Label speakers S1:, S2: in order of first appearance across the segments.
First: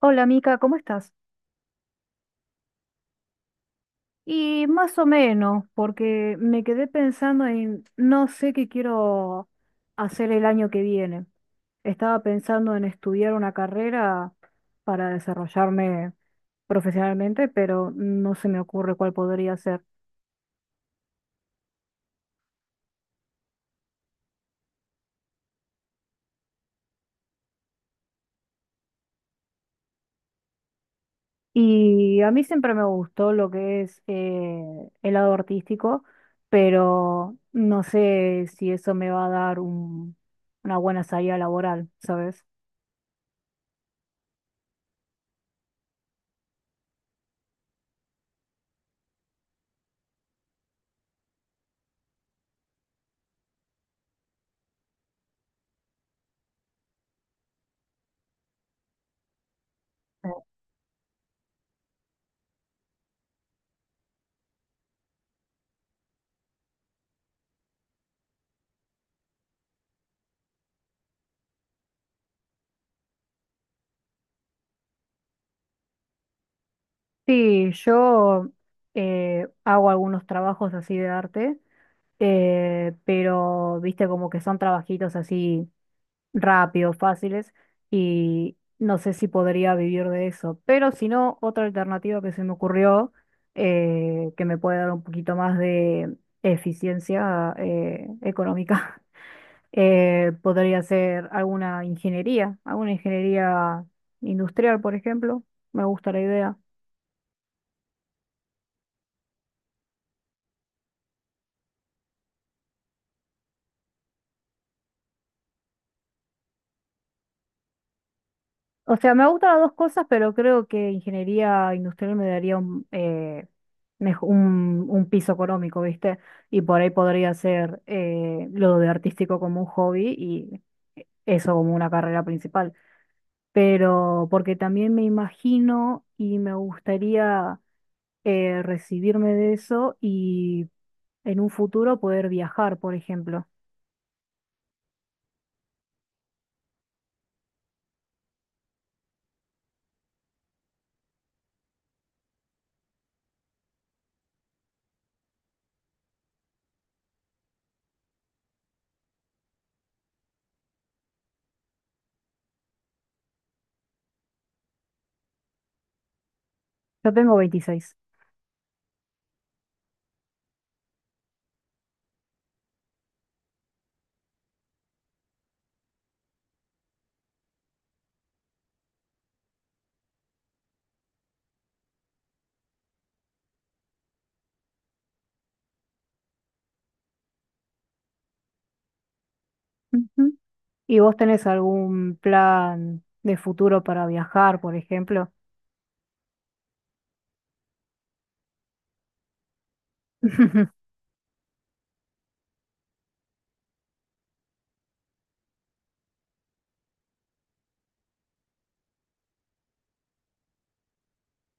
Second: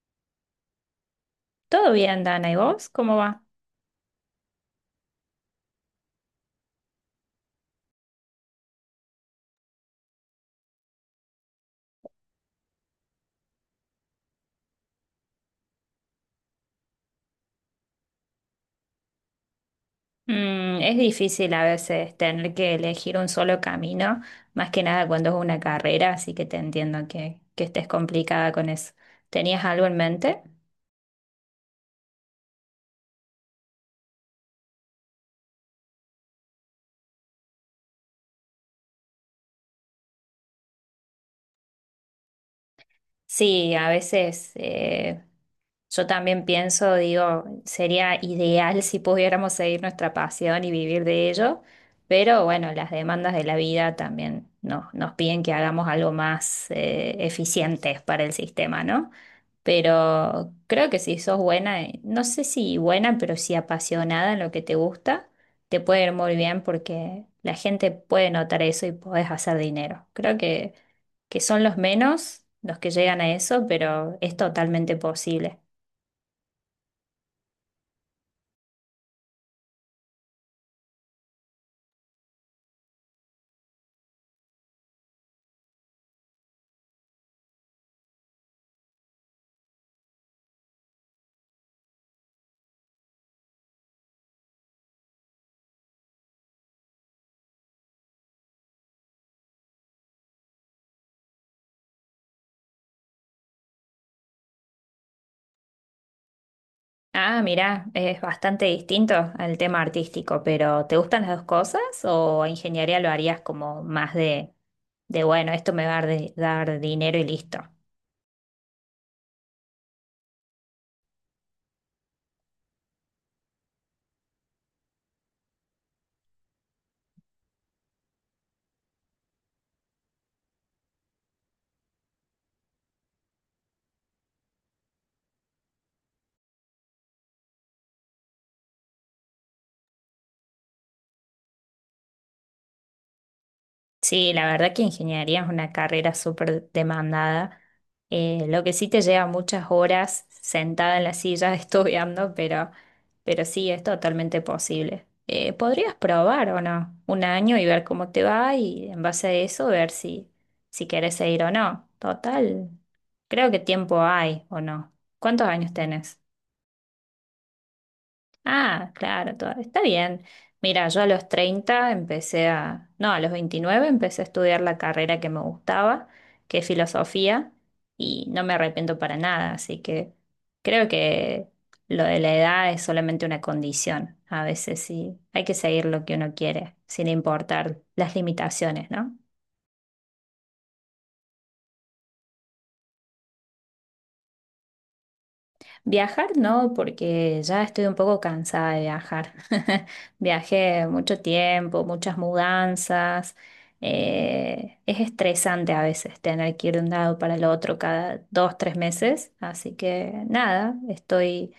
S1: Hola Mica, ¿cómo estás?
S2: Todo bien, Dana, ¿y vos? ¿Cómo va?
S1: Y más o menos, porque me quedé pensando en no sé qué quiero hacer el año que viene. Estaba pensando en estudiar una carrera para desarrollarme profesionalmente, pero no se me ocurre cuál podría ser.
S2: Es difícil a veces tener que elegir un solo camino, más que nada cuando es una carrera, así que te entiendo que estés complicada con eso. ¿Tenías algo en mente?
S1: Y a mí siempre me gustó lo que es el lado artístico, pero no sé si eso me va a dar una buena salida laboral, ¿sabes?
S2: Sí, a veces. Yo también pienso, digo, sería ideal si pudiéramos seguir nuestra pasión y vivir de ello, pero bueno, las demandas de la vida también nos piden que hagamos algo más eficiente para el sistema, ¿no? Pero creo que si sos buena, no sé si buena, pero sí apasionada en lo que te gusta, te puede ir muy bien porque la gente puede notar eso y podés hacer dinero. Creo que son los menos los que llegan a eso, pero es totalmente posible.
S1: Sí, yo hago algunos trabajos así de arte, pero viste como que son trabajitos así rápidos, fáciles, y no sé si podría vivir de eso. Pero si no, otra alternativa que se me ocurrió, que me puede dar un poquito más de eficiencia económica, podría ser alguna ingeniería industrial, por ejemplo. Me gusta la idea.
S2: Ah, mirá, es bastante distinto al tema artístico, pero ¿te gustan las dos cosas o ingeniería lo harías como más de bueno, esto me va a dar, dar dinero y listo?
S1: O sea, me gustan las dos cosas, pero creo que ingeniería industrial me daría un piso económico, ¿viste? Y por ahí podría hacer lo de artístico como un hobby y eso como una carrera principal. Pero porque también me imagino y me gustaría recibirme de eso y en un futuro poder viajar, por ejemplo.
S2: Sí, la verdad que ingeniería es una carrera súper demandada. Lo que sí te lleva muchas horas sentada en la silla estudiando, pero sí es totalmente posible. Podrías probar o no, un año y ver cómo te va y en base a eso ver si quieres seguir o no. Total, creo que tiempo hay o no. ¿Cuántos años tenés?
S1: Yo tengo 26.
S2: Ah, claro, está bien. Mira, yo a los 30 empecé a, no, a los 29 empecé a estudiar la carrera que me gustaba, que es filosofía, y no me arrepiento para nada, así que creo que lo de la edad es solamente una condición. A veces sí, hay que seguir lo que uno quiere, sin importar las limitaciones, ¿no?
S1: ¿Y vos tenés algún plan de futuro para viajar, por ejemplo?
S2: Viajar no, porque ya estoy un poco cansada de viajar. Viajé mucho tiempo, muchas mudanzas. Es estresante a veces tener que ir de un lado para el otro cada 2, 3 meses. Así que nada, estoy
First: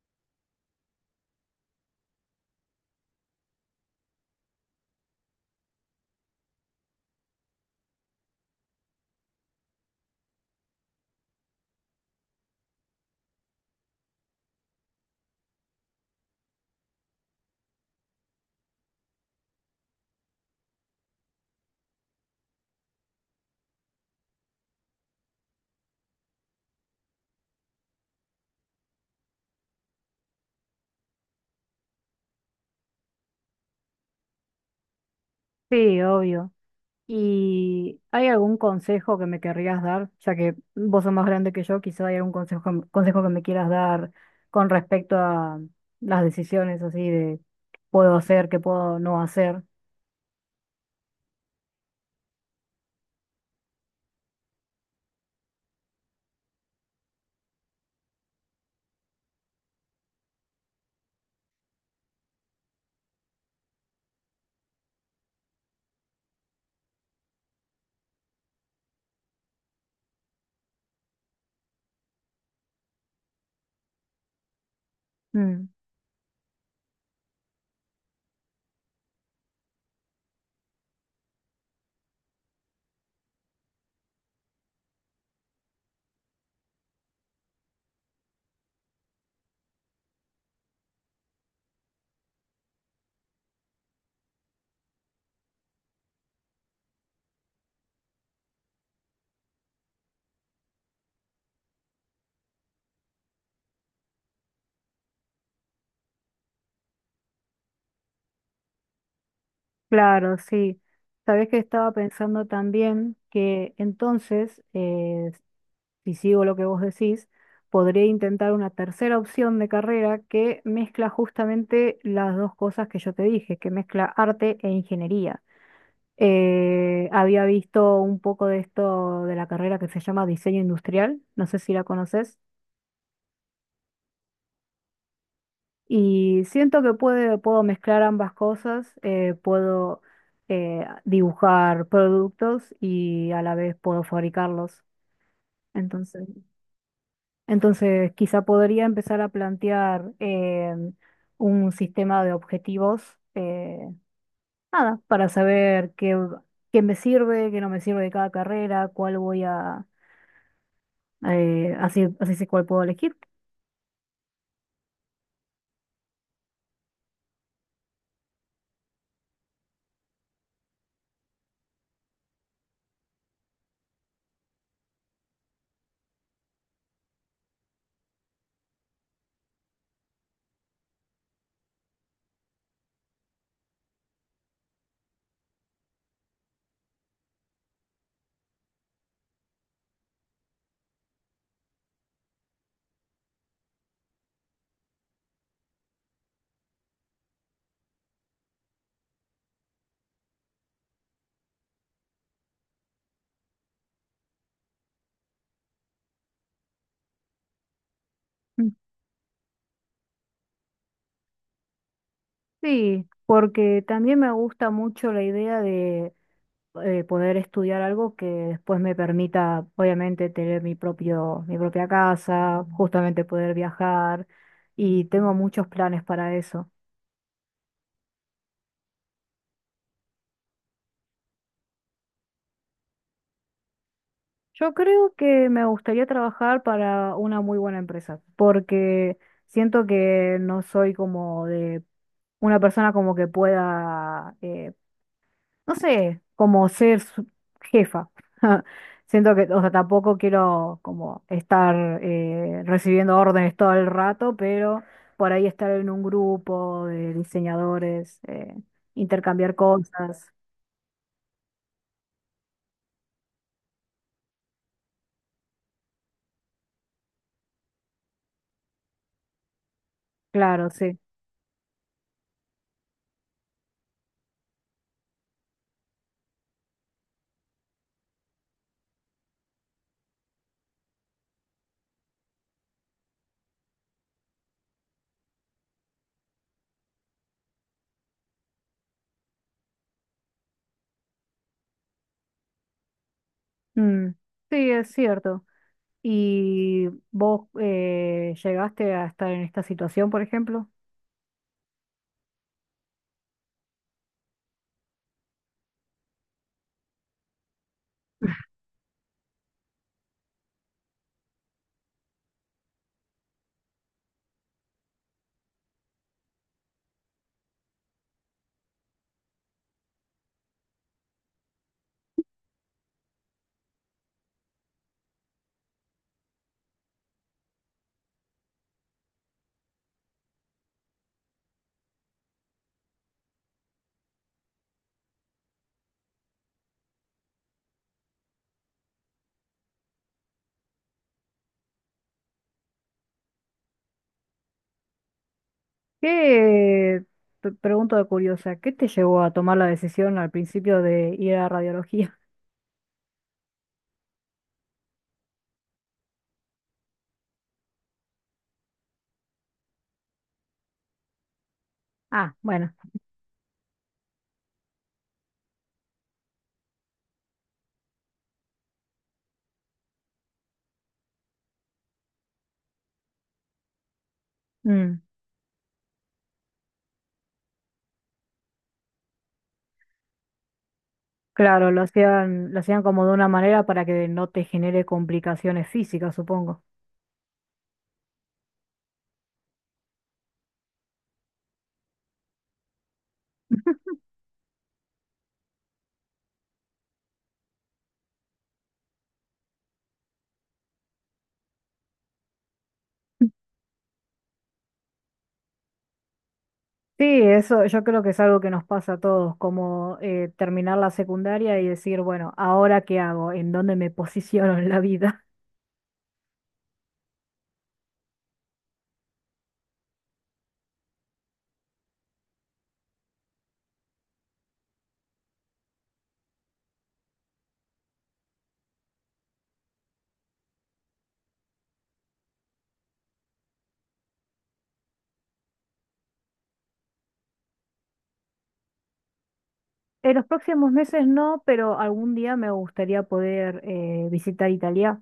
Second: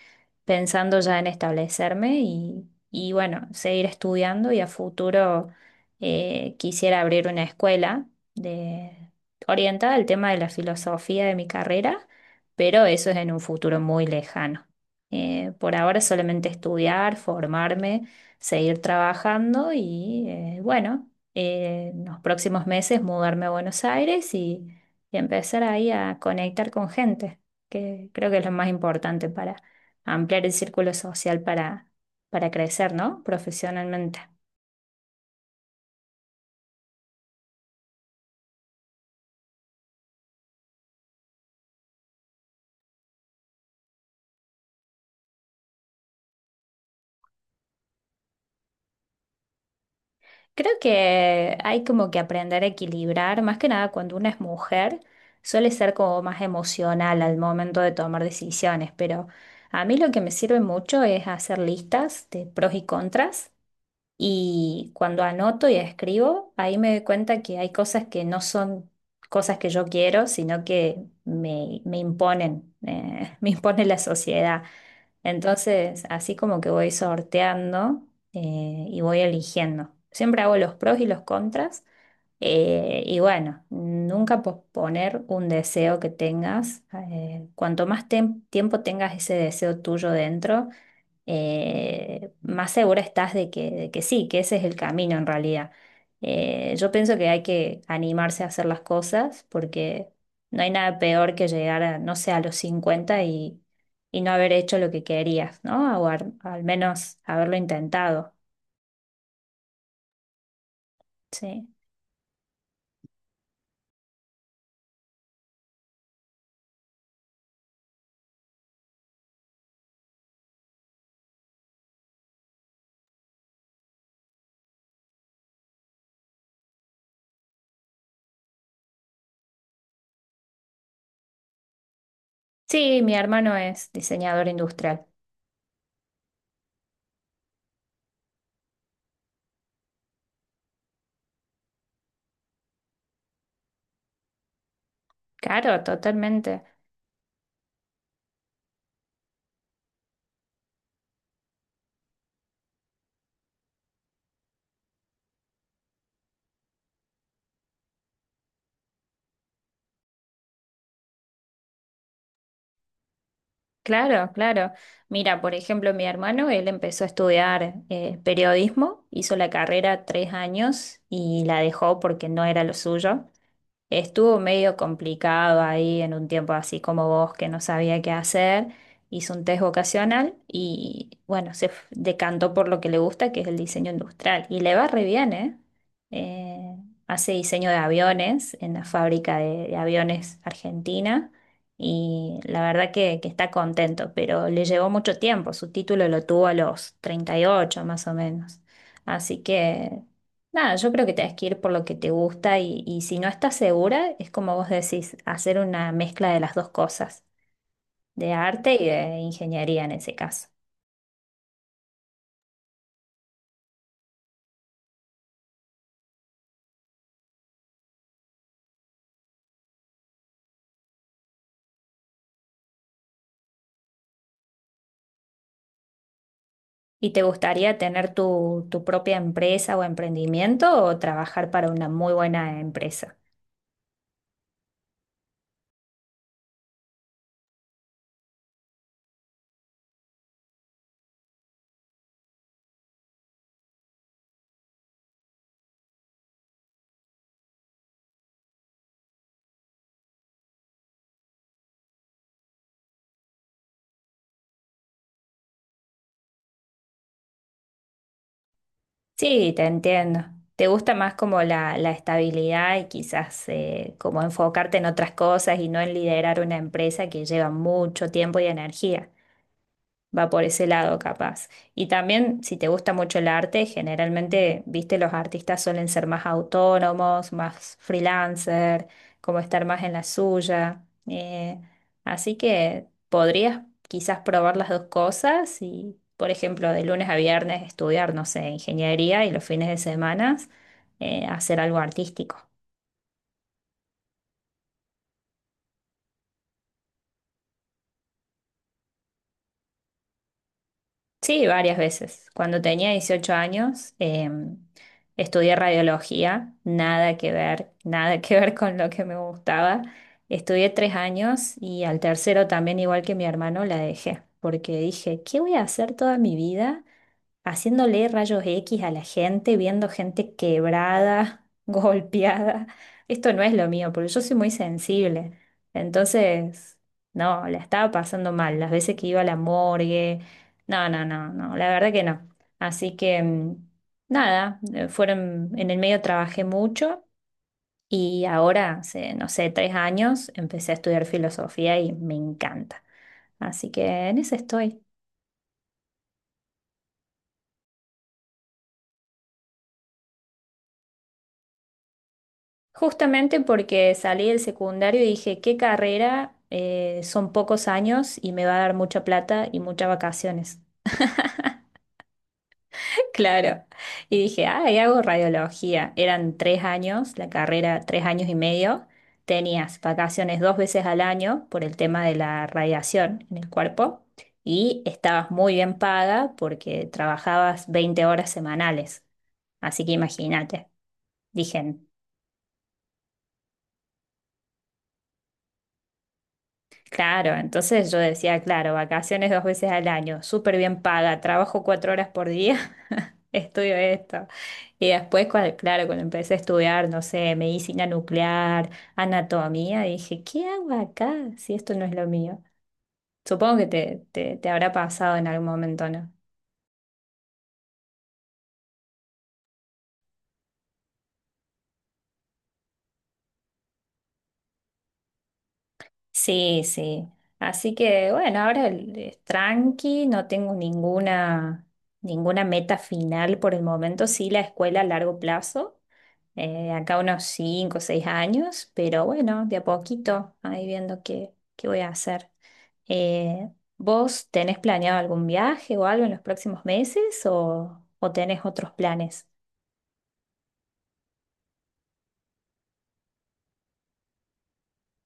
S2: pensando ya en establecerme y bueno, seguir estudiando y a futuro quisiera abrir una escuela de, orientada al tema de la filosofía de mi carrera, pero eso es en un futuro muy lejano. Por ahora solamente estudiar, formarme, seguir trabajando y bueno, en los próximos meses mudarme a Buenos Aires y empezar ahí a conectar con gente, que creo que es lo más importante para ampliar el círculo social para crecer, ¿no? Profesionalmente.
S1: Sí, obvio. ¿Y hay algún consejo que me querrías dar? Ya que vos sos más grande que yo, quizá hay algún consejo, consejo que me quieras dar con respecto a las decisiones así de puedo hacer, qué puedo no hacer.
S2: Creo que hay como que aprender a equilibrar, más que nada cuando una es mujer, suele ser como más emocional al momento de tomar decisiones, pero a mí lo que me sirve mucho es hacer listas de pros y contras y cuando anoto y escribo, ahí me doy cuenta que hay cosas que no son cosas que yo quiero, sino que me imponen, me impone la sociedad.
S1: Mm,
S2: Entonces, así como que voy sorteando y voy eligiendo. Siempre hago los pros y los contras. Y bueno, nunca posponer un deseo que tengas. Cuanto más tiempo tengas ese deseo tuyo dentro, más segura estás de que sí, que ese es el camino en realidad. Yo pienso que hay que animarse a hacer las cosas porque no hay nada peor que llegar a, no sé, a los 50 y no haber hecho lo que querías, ¿no? O al menos haberlo intentado,
S1: claro, sí. Sabés que
S2: sí.
S1: estaba pensando también que entonces, si sigo lo que vos decís, podría intentar una tercera opción de carrera que mezcla justamente las dos cosas que yo te dije, que mezcla arte e ingeniería. Había visto un poco de esto de la carrera que se llama diseño industrial, no sé si la conoces,
S2: Sí, mi hermano es diseñador industrial.
S1: y siento que puedo mezclar ambas cosas, puedo dibujar productos y a la vez puedo fabricarlos.
S2: Claro,
S1: Entonces...
S2: totalmente.
S1: Entonces, quizá podría empezar a plantear un sistema de objetivos, nada, para saber qué, qué me sirve, qué no me sirve de cada carrera, así, así sé cuál puedo elegir.
S2: Claro, claro. Mira, por ejemplo, mi hermano, él empezó a estudiar periodismo, hizo la carrera 3 años y la dejó porque no era lo suyo. Estuvo medio complicado ahí en un tiempo así como vos, que no sabía qué hacer. Hizo un test vocacional y bueno, decantó por lo que le gusta, que es el diseño industrial. Y le va re bien, ¿eh? Eh, hace diseño de aviones en la fábrica de aviones argentina y la verdad que está contento, pero le llevó mucho tiempo. Su título lo tuvo a los 38 más o menos. Así que. Nada, yo creo que tenés que ir por lo que te gusta y si no estás segura, es como vos decís, hacer una mezcla de las dos cosas, de
S1: Mm.
S2: arte y de ingeniería en ese caso.
S1: Sí, porque también me gusta mucho la idea de poder estudiar algo que después me permita, obviamente, tener mi propia casa, justamente poder viajar, y tengo muchos planes para eso.
S2: ¿Y te gustaría tener tu propia empresa o emprendimiento o trabajar para una muy buena empresa?
S1: Yo creo que me gustaría trabajar para una muy buena empresa, porque siento que no soy como de una persona como que pueda, no sé, como ser jefa. Siento que, o sea, tampoco quiero como estar recibiendo órdenes todo el rato, pero por ahí estar en un grupo de diseñadores,
S2: Sí,
S1: intercambiar
S2: te entiendo.
S1: cosas.
S2: ¿Te gusta más como la estabilidad y quizás como enfocarte en otras cosas y no en liderar una empresa que lleva mucho tiempo y energía? Va por ese
S1: Claro,
S2: lado
S1: sí.
S2: capaz. Y también, si te gusta mucho el arte, generalmente, viste, los artistas suelen ser más autónomos, más freelancer, como estar más en la suya. Así que podrías quizás probar las dos cosas y, por ejemplo, de lunes a viernes estudiar, no sé, ingeniería y los fines de semana hacer algo artístico.
S1: Mm, sí, es cierto. Y vos llegaste a estar en esta situación, por ejemplo.
S2: Sí, varias veces. Cuando tenía 18 años, estudié radiología, nada que ver, nada que ver con lo que me gustaba. Estudié 3 años y al tercero también, igual que mi hermano, la dejé, porque dije, ¿qué voy a hacer toda mi vida haciéndole rayos X a la gente, viendo gente quebrada, golpeada? Esto no es lo mío, porque yo soy muy sensible. Entonces, no, la estaba pasando mal. Las veces que iba a la morgue, no, no, no, no, la verdad que no. Así que, nada, fueron, en el medio trabajé mucho. Y ahora, hace, no sé, 3 años, empecé a estudiar filosofía y me encanta. Así que en eso estoy.
S1: ¿Qué, te pregunto de curiosa, qué te llevó a tomar la decisión al principio de ir a radiología?
S2: Justamente porque salí del secundario y dije, ¿qué carrera? Son pocos años y me va a dar mucha plata y muchas vacaciones.
S1: Ah, bueno,
S2: Claro. Y dije, ah, y hago radiología. Eran 3 años, la carrera 3 años y medio. Tenías vacaciones dos veces al año por el tema de la radiación en el cuerpo y
S1: mm,
S2: estabas muy bien paga porque trabajabas 20 horas semanales. Así que imagínate. Dije.
S1: claro, lo hacían como de una manera para que no te genere complicaciones físicas, supongo.
S2: Claro, entonces yo decía, claro, vacaciones dos veces al año, súper bien paga, trabajo 4 horas por día, estudio esto. Y después, claro, cuando empecé a estudiar, no sé, medicina nuclear, anatomía, dije, ¿qué hago acá si esto no es lo mío? Supongo que te habrá pasado en algún momento, ¿no?
S1: Sí, eso yo creo que es algo que nos pasa a todos, como terminar la secundaria y decir, bueno, ¿ahora qué hago? ¿En dónde me posiciono en la vida?
S2: Sí, sí. Así que bueno, ahora es tranqui, no tengo ninguna meta final por el momento, sí la escuela a largo plazo acá unos 5 o 6 años, pero bueno, de a poquito, ahí viendo qué voy a hacer. Eh, ¿vos tenés planeado algún viaje o algo en los próximos meses o tenés otros planes?
S1: En los próximos meses no, pero algún día me gustaría poder visitar Italia,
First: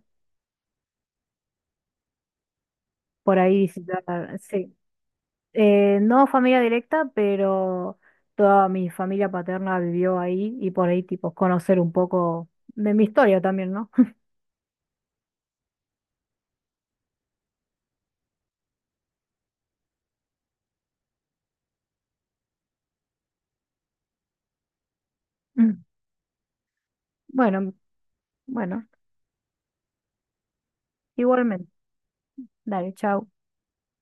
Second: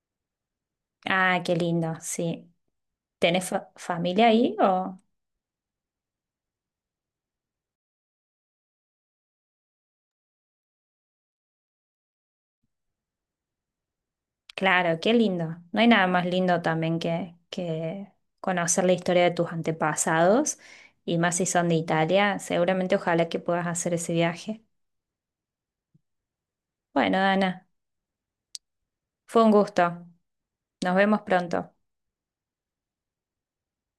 S2: Ah, qué lindo, sí.
S1: por
S2: ¿Tenés
S1: ahí visitar,
S2: familia ahí
S1: sí.
S2: o?
S1: No familia directa, pero toda mi familia paterna vivió ahí y por ahí tipo conocer un poco de mi historia también, ¿no?
S2: Claro, qué lindo. No hay nada más lindo también que conocer la historia de tus antepasados y más si son de Italia. Seguramente ojalá que puedas hacer ese viaje.
S1: Mm.
S2: Bueno, Dana,
S1: Bueno, bueno,
S2: fue un gusto. Nos vemos
S1: igualmente.
S2: pronto.
S1: Dale, chao.